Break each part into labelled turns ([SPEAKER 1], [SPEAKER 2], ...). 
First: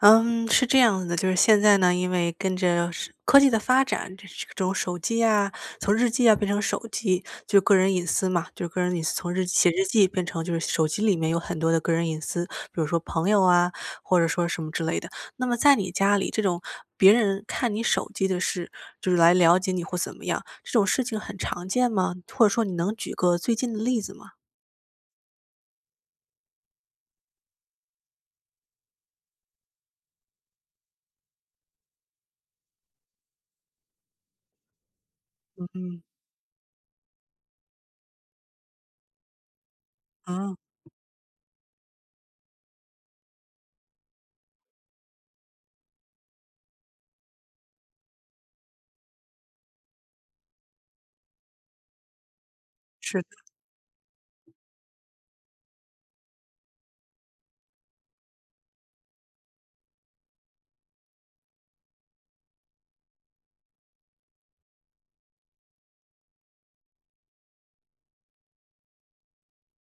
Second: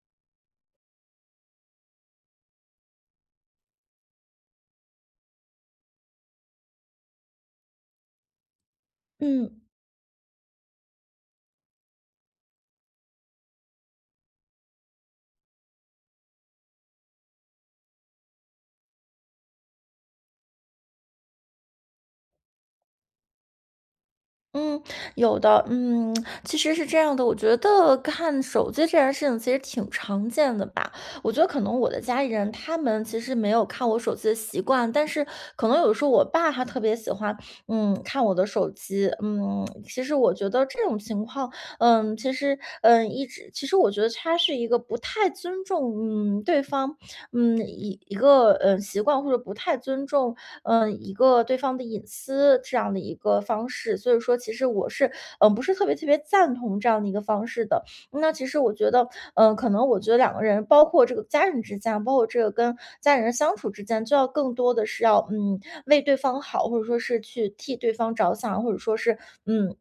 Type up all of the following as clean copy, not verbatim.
[SPEAKER 1] 嗯，是这样子的，就是现在呢，因为跟着是科技的发展，这种手机啊，从日记啊变成手机，就个人隐私嘛，就是个人隐私从日
[SPEAKER 2] 嗯
[SPEAKER 1] 写日记变成就是手机里面有很多的个人隐私，比如说朋友啊，或者说什么之类的。那么在你家里，这种别人看你手机的事，就是来了解你或怎么样，这种事情很常见吗？或者说你能举个最近的例子吗？
[SPEAKER 2] 嗯，有的。嗯，其实是这样的，我觉得看手机这件事情其实挺常见的吧。我觉得可能我的家里人他们其实没有看我手机的习惯，但是可
[SPEAKER 1] 嗯
[SPEAKER 2] 能有时
[SPEAKER 1] 嗯，
[SPEAKER 2] 候我爸他特别喜欢，看我的手机。嗯，其实我觉
[SPEAKER 1] 啊，
[SPEAKER 2] 得这种情况，嗯，其实，嗯，一直，其实我觉得他是一个不太尊重，对方，嗯，一一个，嗯，习惯或者不太尊重。一个对方的隐私这样的一
[SPEAKER 1] 是的，
[SPEAKER 2] 个方式。所以说其实我是，不是特别赞同这样的一个方式的。那其实我觉得，可能我觉得两个人，包括这个家人之间，包括这个跟家人相处之间，就要更多的是要，为对方好，或者说是去替对方着想，或者说是，嗯。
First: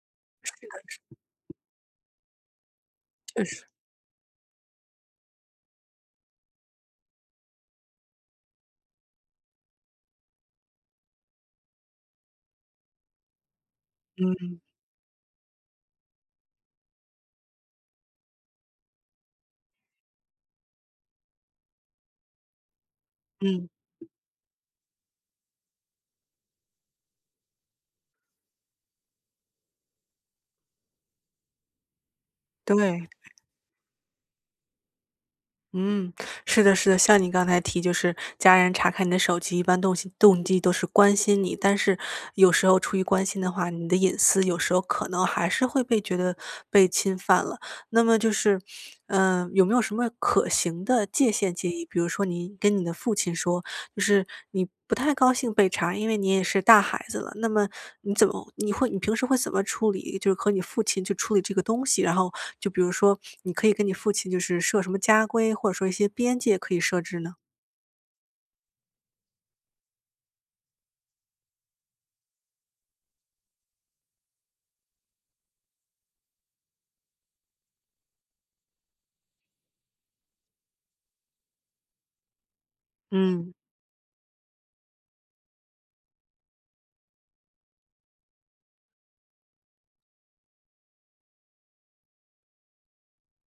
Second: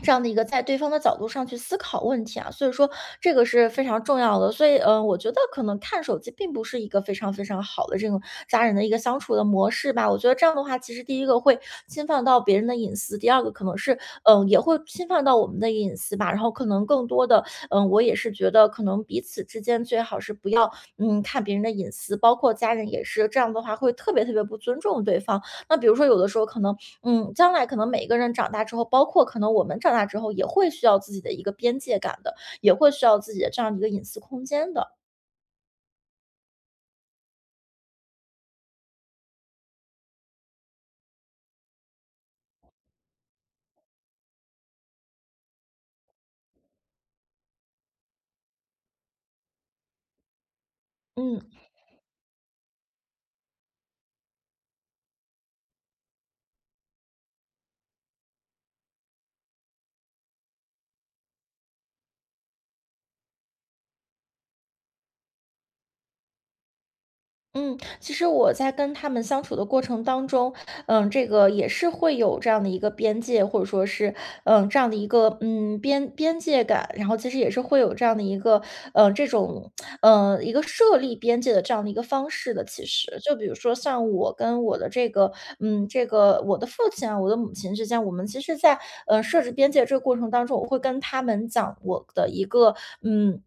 [SPEAKER 2] 这样的一个在对方的角度上去思考问题啊，所以说这个
[SPEAKER 1] 确实，
[SPEAKER 2] 是非常重要的。所以，我觉得可能看手机并不是一个非常非常好的这种家人的一个相处的模式吧。我觉得这样的话，其实第一个会侵犯到别人的隐私，第二个可能是，
[SPEAKER 1] 嗯
[SPEAKER 2] 也会侵犯到我们的隐私吧。然后可能更多的，我也是觉得可能彼此之间最好是不要，看别人的隐私，包括家人也是这样的
[SPEAKER 1] 嗯，
[SPEAKER 2] 话，会特别特别不尊重对方。那比如说有的时候可能将来可能每一个人长大之后，包括可能我们长大之后，也会需要自己的一个边界感的，也会需
[SPEAKER 1] 对。
[SPEAKER 2] 要自己的这样一个隐私空间的。
[SPEAKER 1] 嗯，是的，是的，像你刚才提，就是家人查看你的手机，一般动机都是关心你，但是有时候出于关心的话，你的隐私有时候可能还是会被觉得被侵犯了。那么就是，有没有什么可行的界
[SPEAKER 2] 嗯。
[SPEAKER 1] 限建议？比如说你跟你的父亲说，就是你不太高兴被查，因为你也是大孩子了，那么你平时会怎么处理？就是和你父亲去处理这个东西，然后就比如说你可以跟你父亲就是设什么家规，或者说一些边界可以设置呢？
[SPEAKER 2] 嗯，其实我在跟他们相处的过程当中，这个也是会有这样的一个边界，或者说是，这样的一个，边界感，然后其实也是会有这样的一个，嗯，这种，嗯，一个设立边界的这样的一个方式的。其实，就比
[SPEAKER 1] 嗯，
[SPEAKER 2] 如说像我跟我的这个，这个我的父亲啊，我的母亲之间，我们其实在，设置边界这个过程当中，我会跟他们讲我的一个，嗯。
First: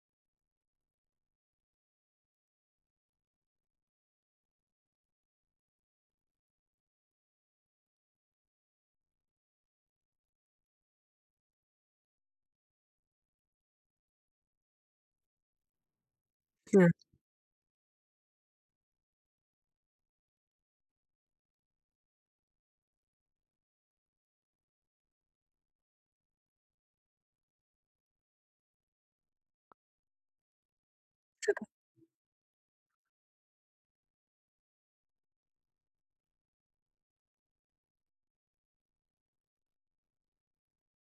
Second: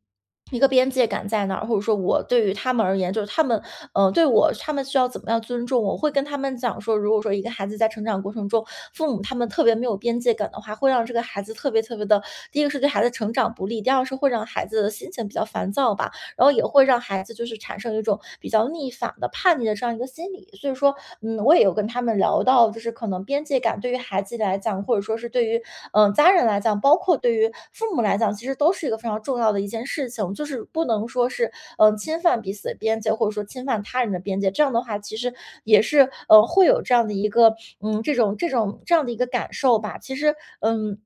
[SPEAKER 2] 一个边界感在哪儿，或者说我对于他们而言，就是他们对我他们需要怎么样尊重我。我会跟他们讲说，如果说一个孩子在成长过程中，父母他们特别没有边界感的话，会让这个孩子特别特别的，第一个是对孩子成长不利，第二是会让孩子的心情比较烦躁吧。然后也
[SPEAKER 1] 是，
[SPEAKER 2] 会让孩子就是产生一种比较逆反的叛逆的这样一个心理。所以说，我也有跟他们聊到，就是可能边界感对于孩子来讲，或者说是对于家人来讲，包括对于父母来讲，其实都是一个非常重要的一件事情，就是不能说是侵犯彼此的边界，或者说侵犯他人的边界。这样的话，其实也是会有这样的一个这种这样的一个感受吧。其实嗯。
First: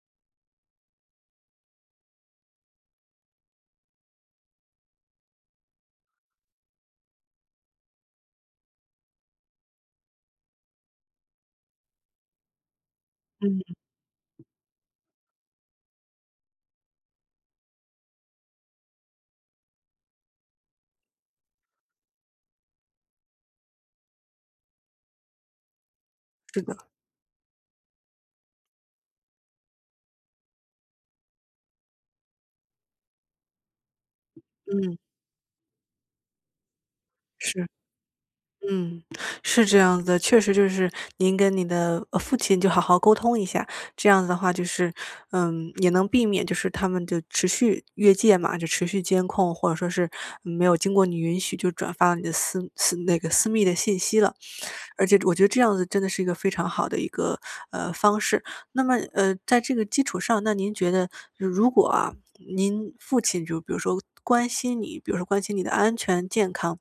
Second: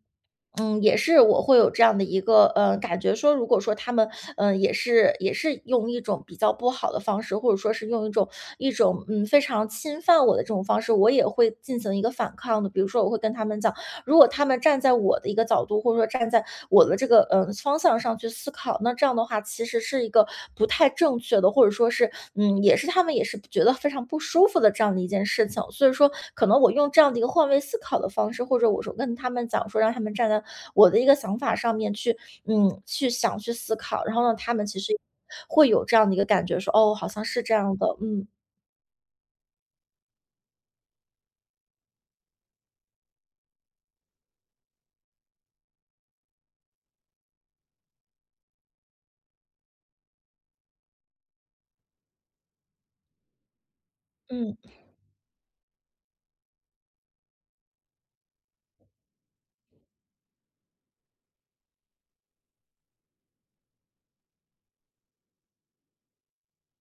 [SPEAKER 2] 也是我会有这样的一个，感觉说，如果说他们，也是用一种比较不好的方式，或者说是用一种，非常侵犯我的这种方式，我也会进行一个反抗的。比如说，我会跟他们讲，
[SPEAKER 1] 嗯，
[SPEAKER 2] 如果他们站在我的一个角度，或者说站在我的这个方向上去思考，那这样的话其实是一个不太正确的，或者说是也是他们也是觉得非常不舒服的这样的一件事情。所以说，可能
[SPEAKER 1] 是
[SPEAKER 2] 我
[SPEAKER 1] 的，
[SPEAKER 2] 用这样的一个换位思考的方式，或者我说跟他们讲说，让他们站在我的一个想法上面去，去想去思考，然后呢，他们其实
[SPEAKER 1] 嗯，
[SPEAKER 2] 会有这样的一个感觉，说哦，好像是这
[SPEAKER 1] 是。
[SPEAKER 2] 样的。嗯
[SPEAKER 1] 嗯，是这样子的，确实就是您跟你的父亲就好好沟通一下，这样子的话就是，也能避免就是他们就持续越界嘛，就持续监控或者说是没有经过你允许就转发了你的私私那个私密的信息了，
[SPEAKER 2] 嗯
[SPEAKER 1] 而且我觉得这样子真的是一个非常好的一个方式。那么，在这个基础上，那您觉得如果啊，您父亲就比如说关心你，比如说关心你的安全健康，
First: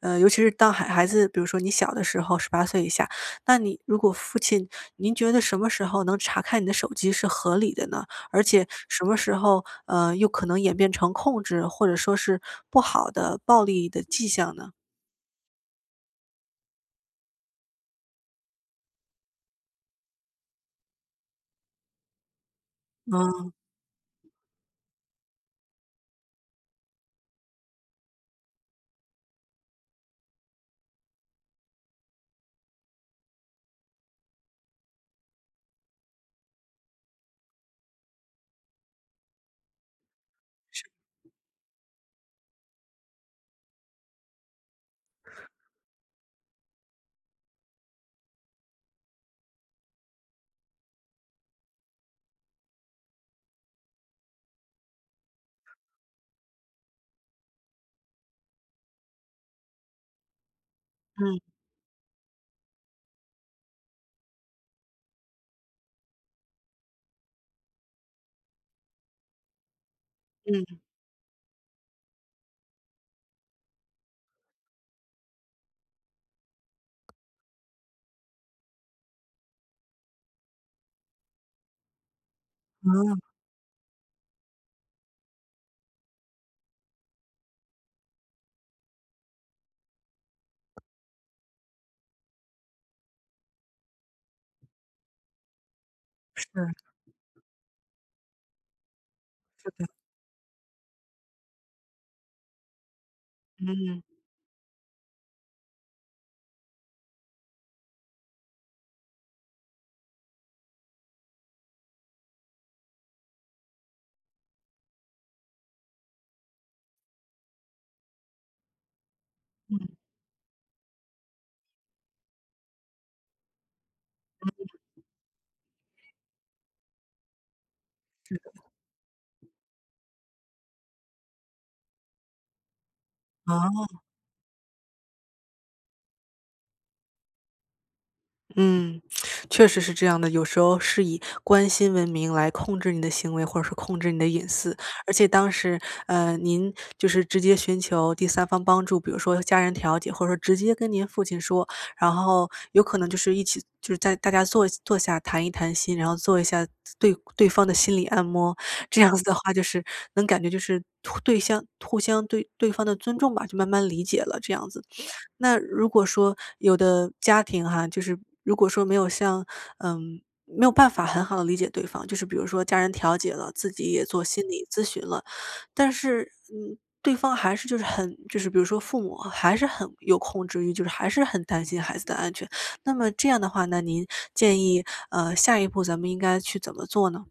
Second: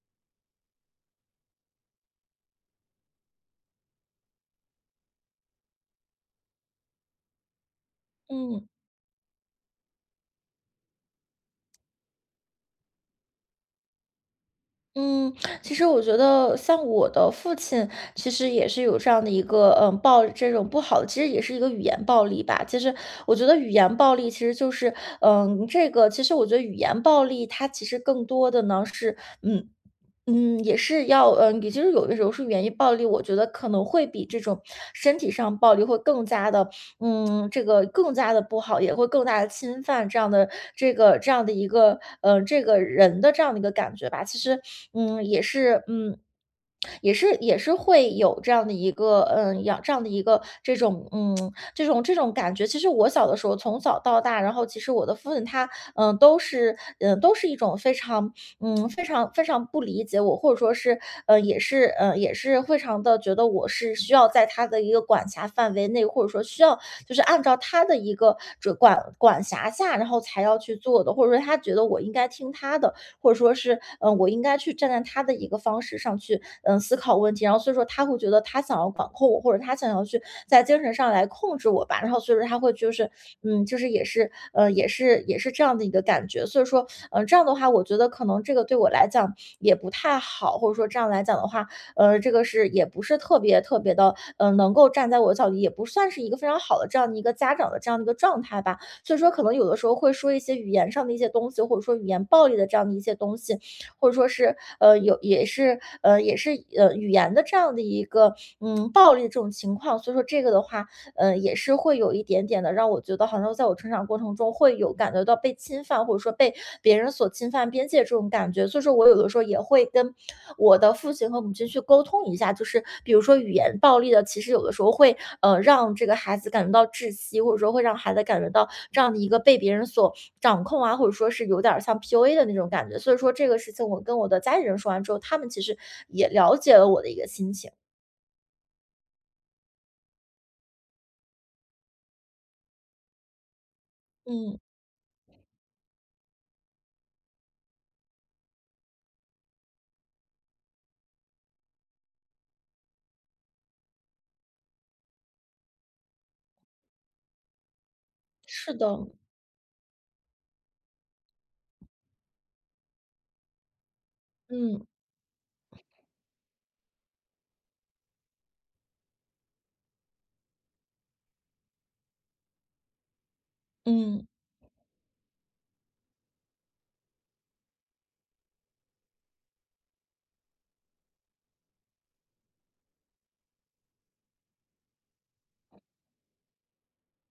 [SPEAKER 1] 尤其是当孩子，比如说你小的时候18岁以下，那你如果父亲，您觉得什么时候能查看你的手机是合理的呢？而
[SPEAKER 2] 嗯。
[SPEAKER 1] 且什么时候，又可能演变成控制或者说是不好的暴力的迹象呢？
[SPEAKER 2] 嗯，其实我觉得像我的父亲，其实也是有这样的一个，这种不好的，其实也是一个语言暴力吧。其实我觉
[SPEAKER 1] 嗯
[SPEAKER 2] 得语言暴力其实就是，这个其实我觉得语言暴力它其实更多的呢是，嗯。也是要也就是有的时候是言语暴力，我觉得可能会比这种身体上暴力会更加的，这个更加的不好，也会更大的侵犯这样的这样的一个这个人的这样的一个感觉吧。其实，嗯，也是嗯，也是会有这样的一个养这样的一个这种感觉。其实我小的时候从小到大，然后其实我的父亲他，都是都是一种非常非常非常不理解我，或者说是，
[SPEAKER 1] 嗯
[SPEAKER 2] 也是非常的觉得我是需要在他的一个管辖范围内，或者说需要就是按照他的一个这管辖下，然后才要去
[SPEAKER 1] 嗯，
[SPEAKER 2] 做的，或者说他觉得我应该听他的，或者说是，我应该去站在他的一个方式上去，思考问题。然后所以说他会觉得他想要管控我，或者他想要去在精神上来控制我吧。然后所以说他会就是，
[SPEAKER 1] 嗯，
[SPEAKER 2] 就是也是，也是这样的一个感觉。所以说，这样的话，我觉得可能这个对我来讲也不太好，或者说这样来讲的话，这个是也不是特别特别的，能够站在我的角度，也不算是一个非常好的
[SPEAKER 1] 是
[SPEAKER 2] 这样的一个家长的这样的一个状态吧。所以说可能有
[SPEAKER 1] 是
[SPEAKER 2] 的时
[SPEAKER 1] 的，
[SPEAKER 2] 候会说一些语言上的一些东西，或者说语言暴力的这样的一些东西，
[SPEAKER 1] 嗯
[SPEAKER 2] 或者说是呃有也是呃也是呃语言的这样的一个暴力的这种情况。所以说这个的话，也是会有一点点的让我觉得好像在我成长过程中会有感觉到被侵犯，或者说被别人所侵犯边界这种感觉。所以说我有的时候也
[SPEAKER 1] 嗯，
[SPEAKER 2] 会跟我的父亲和母亲去沟通一下，就是比如说语言暴力的，其实有的时候会让这个孩子感觉到窒息，或者说会让孩子感觉到这样的一个被别人所掌控啊，或者说是有点儿像 PUA 的那种感觉。所以说这个事情
[SPEAKER 1] 啊。
[SPEAKER 2] 我跟我的家里人说完之后，他们其实也了解了我的一个心情。
[SPEAKER 1] 嗯，确实是这样的。有时候是以关心为名来控制你的行为，或者是控制你的隐
[SPEAKER 2] 嗯，
[SPEAKER 1] 私。而且当时，您就是直接寻求第三方帮助，比如说家人调解，或者说直接跟您父亲说，然后有可能就是一起，就是在大家坐下谈一谈心，然后做一下对方的心理按摩。
[SPEAKER 2] 是
[SPEAKER 1] 这
[SPEAKER 2] 的。
[SPEAKER 1] 样子的话，就是能感觉就是互对相互相对对方的尊重吧，就慢慢理解了这样子。
[SPEAKER 2] 嗯
[SPEAKER 1] 那如果说有的家庭哈，就是如果说没有像没有办法很好的理解对方，就是比如说家人调解了，自己也做
[SPEAKER 2] 嗯。
[SPEAKER 1] 心理咨询了，但是，对方还是就是比如说父母还是很有控制欲，就是还是很担心孩子的安全。那么这样的话呢，您建议，下一步咱们应该去怎么做呢？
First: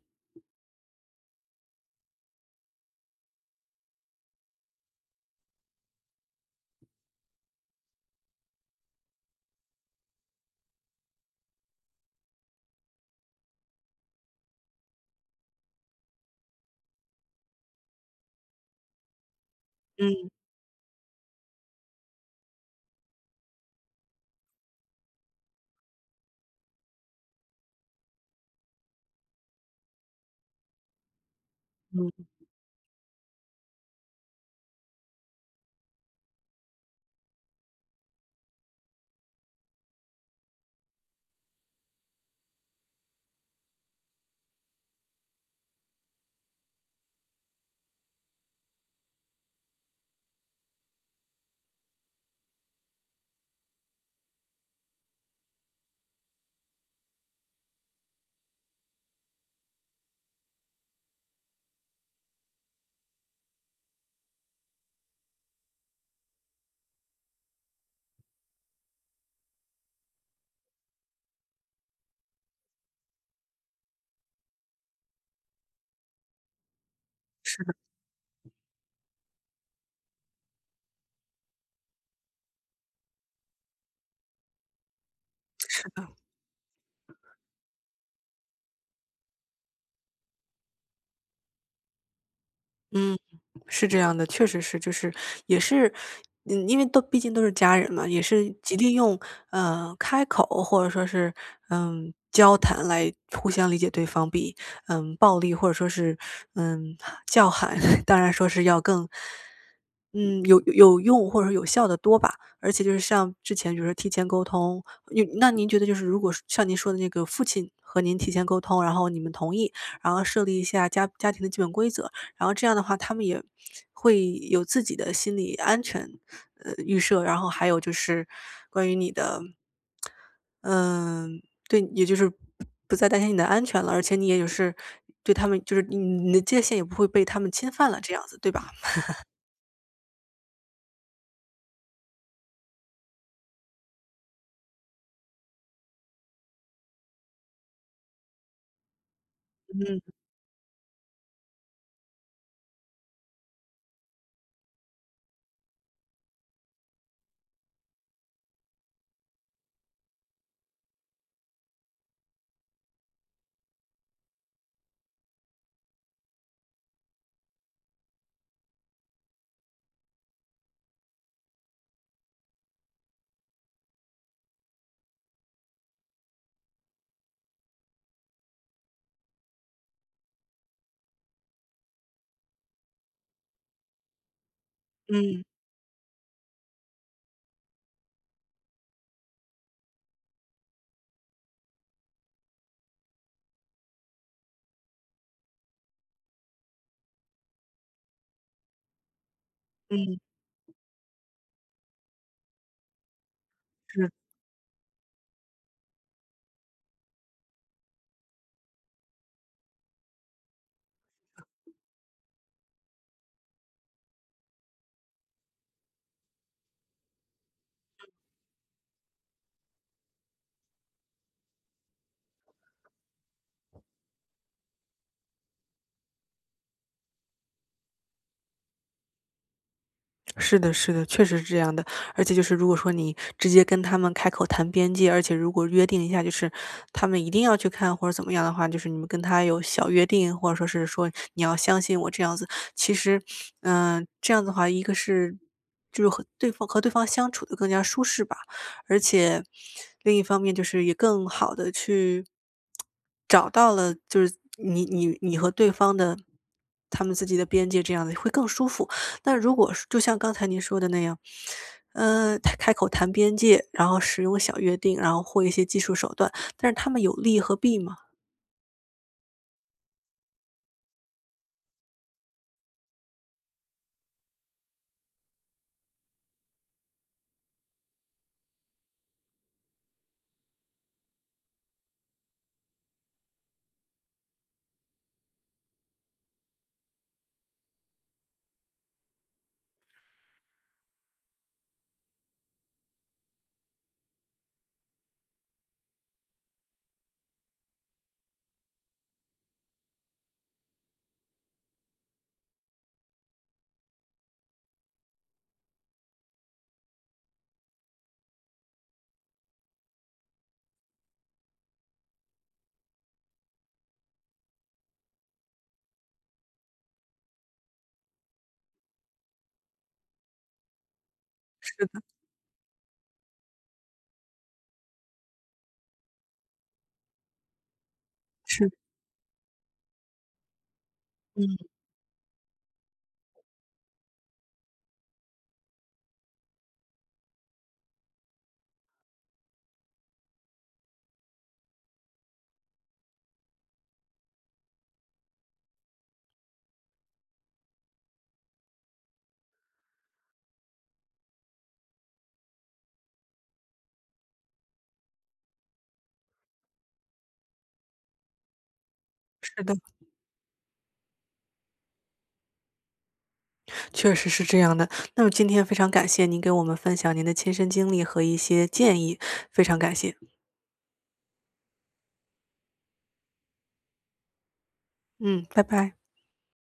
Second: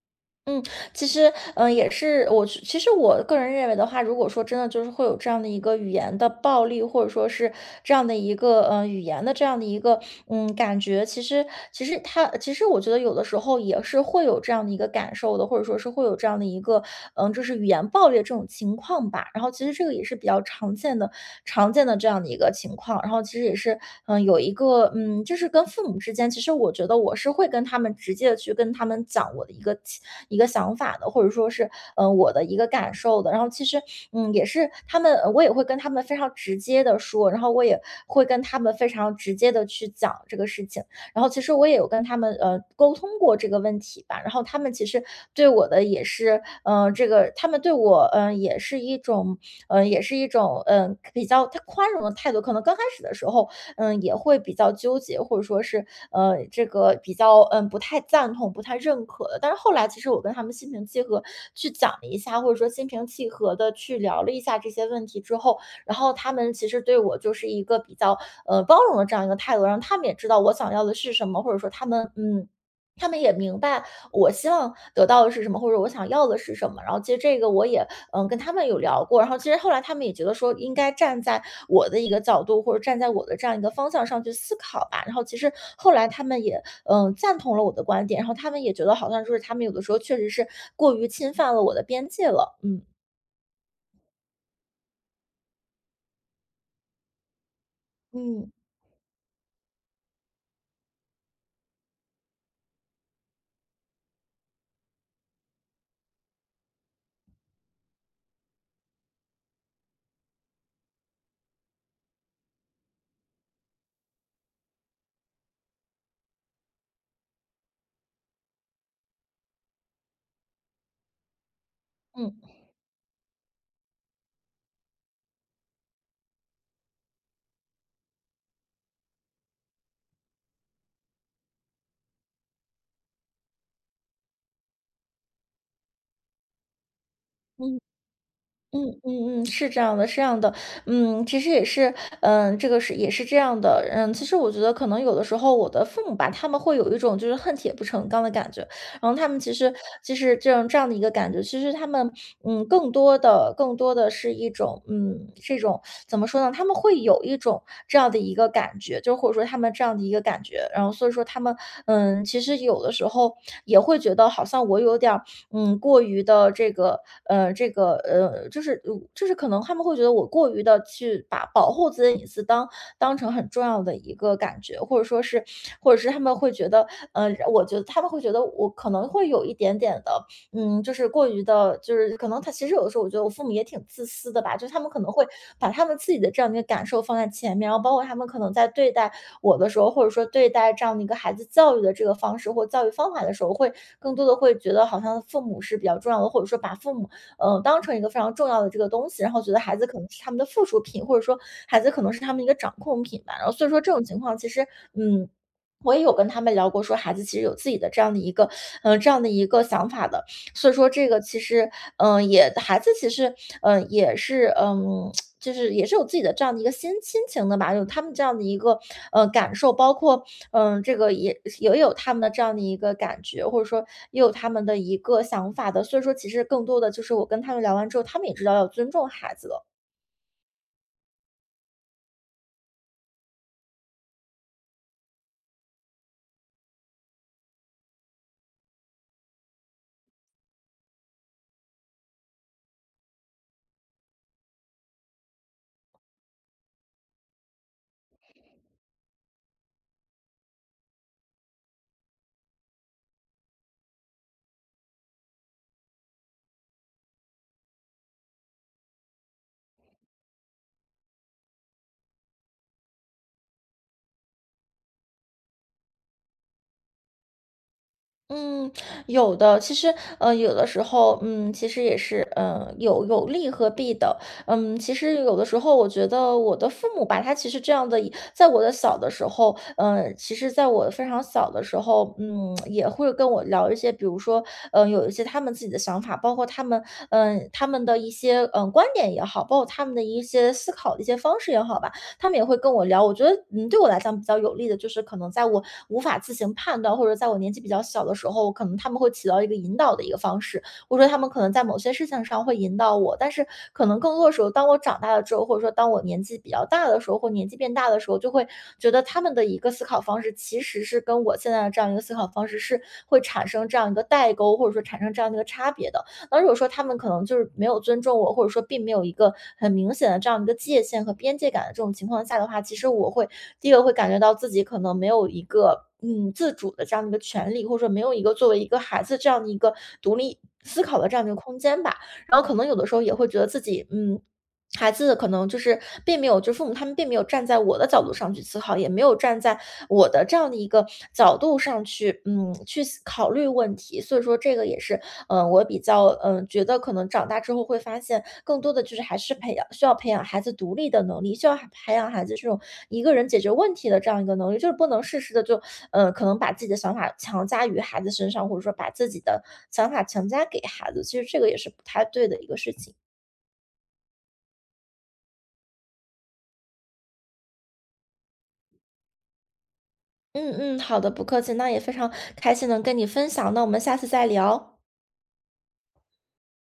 [SPEAKER 2] 嗯，其实，嗯，也是我是其实我个人认为的话，如果说真的就是会有这样的一个语言的暴力，或者说是这样的一个，语言的这样的一个，感觉。其实他，其实我觉得有的时候也是会有这样的一个感受的，或者说是会有这样的一个，这就是语言暴力的这种情况吧。然后其实这个也是比
[SPEAKER 1] 嗯
[SPEAKER 2] 较常见的常见的这样的一个情况。然后其实也是，有一个，就是跟父母之间，其实我觉得我是会跟他们直接的去跟他们讲我的一个一个想法的，或者说是，
[SPEAKER 1] 嗯，
[SPEAKER 2] 我的一个感受的。然后其实，也是他们我也会跟他们非常直接的说，然后我也会跟他们非常直接的去讲这个事情。然后其实我也有跟他们，沟通过这个问题吧，然后他们其实对我的也是，这个他们对我，也是一种也是一种，比较他宽容的态度。可能刚开始的时候，也会比较纠结，或者说是，这个比较，不太赞同、不太认可的。但是后来其实我跟他们心平气和去讲了一下，或者说心平气和的去聊了一下这些问题之后，然后他们其实对我就是一个比较，包容的这样一个态度，让他们也知道我想要的是什么，或者说他们他们也明白我希望得到的是什么，或者我想要的是什么。然后其实这个
[SPEAKER 1] 是。
[SPEAKER 2] 我也，跟他们有聊过，然后其实后来他们也觉得说应该站在我的一个角度，或者站在我的这样一个方向上去思考吧。然后其实后来他们也，赞同了我的观点，然后他们也觉得好像就是他们有的时候确实是过于侵犯了我的边界了。嗯
[SPEAKER 1] 嗯，是这样的，确实是，就是也是，因为都毕竟都是家人嘛，也
[SPEAKER 2] 嗯
[SPEAKER 1] 是极力用开口或者说是交谈来互相理解对方比，暴力或者说是嗯叫喊，当然说是要更嗯有用或者说有效的多吧。而且就是像之前，比如说提前沟通，您觉得就是如果是像您说的那个父亲和您提前沟通，然后你们同意，然后设立一下家庭的基本规则，然后
[SPEAKER 2] 嗯
[SPEAKER 1] 这样的话，他们也会有自己的心理安全，预设。然后还有就是关于你的，嗯，对，也就是不再担心你的安全了，而且你也就是对他们，就是你的界限也不会被他们侵
[SPEAKER 2] 嗯。
[SPEAKER 1] 犯了，这样子，对吧？
[SPEAKER 2] 嗯嗯嗯，是这样的，是这样的，其实也是，这个是也是这样的，其实我觉得可能有的时候我的父母吧，他们会有一种就是恨铁不成钢的感觉，然后他们其实
[SPEAKER 1] 嗯
[SPEAKER 2] 这样的一个感觉，其实他们更多的是一种这种怎么说呢？他们会有一种这样的一个感觉，就或者说他们这样的一个感觉，然后所以说他们其实有的时候也会觉得好像我有点儿。过于的这个这个就是可能他们会觉得我过于的去把保护自己的隐私当成很重要的一个感觉，或者说是或者是他们会觉得，我觉得他们会觉得我可能会有一点点的。就是过于的，就是可能他其实有的时候我觉得我父母也挺自私的吧，就是他们可能会
[SPEAKER 1] 嗯
[SPEAKER 2] 把他们自己的这样的一个感受放在前面，然后包括他们可能在对待我的时候，或者说对待这样的一个孩子教育的这个方式或教育方法的时候，会更多的会觉得好像父母是比较重要的，或者说把父母，当成一个非常重要的这个东西，然后觉得孩子可能
[SPEAKER 1] 嗯，
[SPEAKER 2] 是他们的附属品，或者说孩子可能是他们一个掌控品吧。然后所以说这种
[SPEAKER 1] 是。
[SPEAKER 2] 情况其实，嗯，我也有跟他们聊过，说孩子其实有自己的这样的一个这样的一个想法的。所以说这个其实，也孩子其实，也是，就是也是有自己的这样的一个心情的吧，有他们这样的一个感受，包括这个也也有他们的这样的一个感觉，或者说也有他们的一个想法的。所以说，其实更多的就是我跟他们聊完之后，他们也知道要尊重孩子了。
[SPEAKER 1] 是的，是的，确实是这样的。而且就是如果说你直接跟他们开口谈边界，而且如果约定一下，就是他们一定要去看或者怎么样的话，就是你们跟他有小约定，或者说是说你要相信我这样子。其实，这样子的话，一个是就是和对方相处的更加舒适吧，而且另一方面就是也更好的去找到了就是你和对方的他们自己的边界，这样子会更舒服。但如果是就像刚才您说的那样，他开口谈边界，然后使用小约定，然后或一些技术手段，但是他们有利和弊吗？
[SPEAKER 2] 嗯，有的，其实，有的时候，其实也是，有利和弊的，其实有的时候，我觉得我的父母吧，他其实这样的，在我的小的时候，其实在我非常小的时候，也会跟我聊一些，比如说，有一些他们自己的想法，包括他们，他们的一些，观点也好，包括他们的一些思考的一些方式也好吧，他们也会跟我聊。我觉得，对我来讲比较有利的就是，可能在我无法自行判断，或者在我年纪比较小的时候，可能他们会起到一个引导的一个方式，或者说他们可能在某些事情上会引导我。但是可能更多的时候，当我长大了之后，或者说当我年纪比较大的时候，或年纪变大的时候，就会觉得他们的一个思考方式其实是跟我现在的这样一个思考方式是会产生这样一个代沟，或者说产生这样的一个差别的。那如果说他们可能就是没有尊重我，或者说并没有一个很明显的这样一个界限和边界感的这
[SPEAKER 1] 是
[SPEAKER 2] 种
[SPEAKER 1] 的，
[SPEAKER 2] 情况下的话，其实我会第一个会感觉到自己可能没有一个自主的这样的一个权利，或者说没有一个作为一
[SPEAKER 1] 是的
[SPEAKER 2] 个孩子这样的一个独立思考的这样的一个空
[SPEAKER 1] 嗯，
[SPEAKER 2] 间吧。然后可能有的时候也会觉得自己嗯。孩子可能就是并没有，就父母他们并没有站在我的角度上去思考，也没有站在我的这样的一个角度上去，去思考虑问题。所以说，这个也是我比较觉得可能长大之后会发现，更多的就是还是培养需要培养孩子独立的能力，需要还培养孩子这种一个人解决问题的这样一个能力，就是不能事事的就可能把自己的想法强加于孩子身上，或者说把自己的
[SPEAKER 1] 是的，
[SPEAKER 2] 想法强加给孩子，其实这个也是不太对的一个事情。
[SPEAKER 1] 确实是这样的。那么今天非常感谢您给我们分享您的亲身经历和一些建议，非常感谢。
[SPEAKER 2] 嗯嗯，好的，不客气，那也非常开心能跟你分享，那我们下次再聊。
[SPEAKER 1] 嗯，拜拜。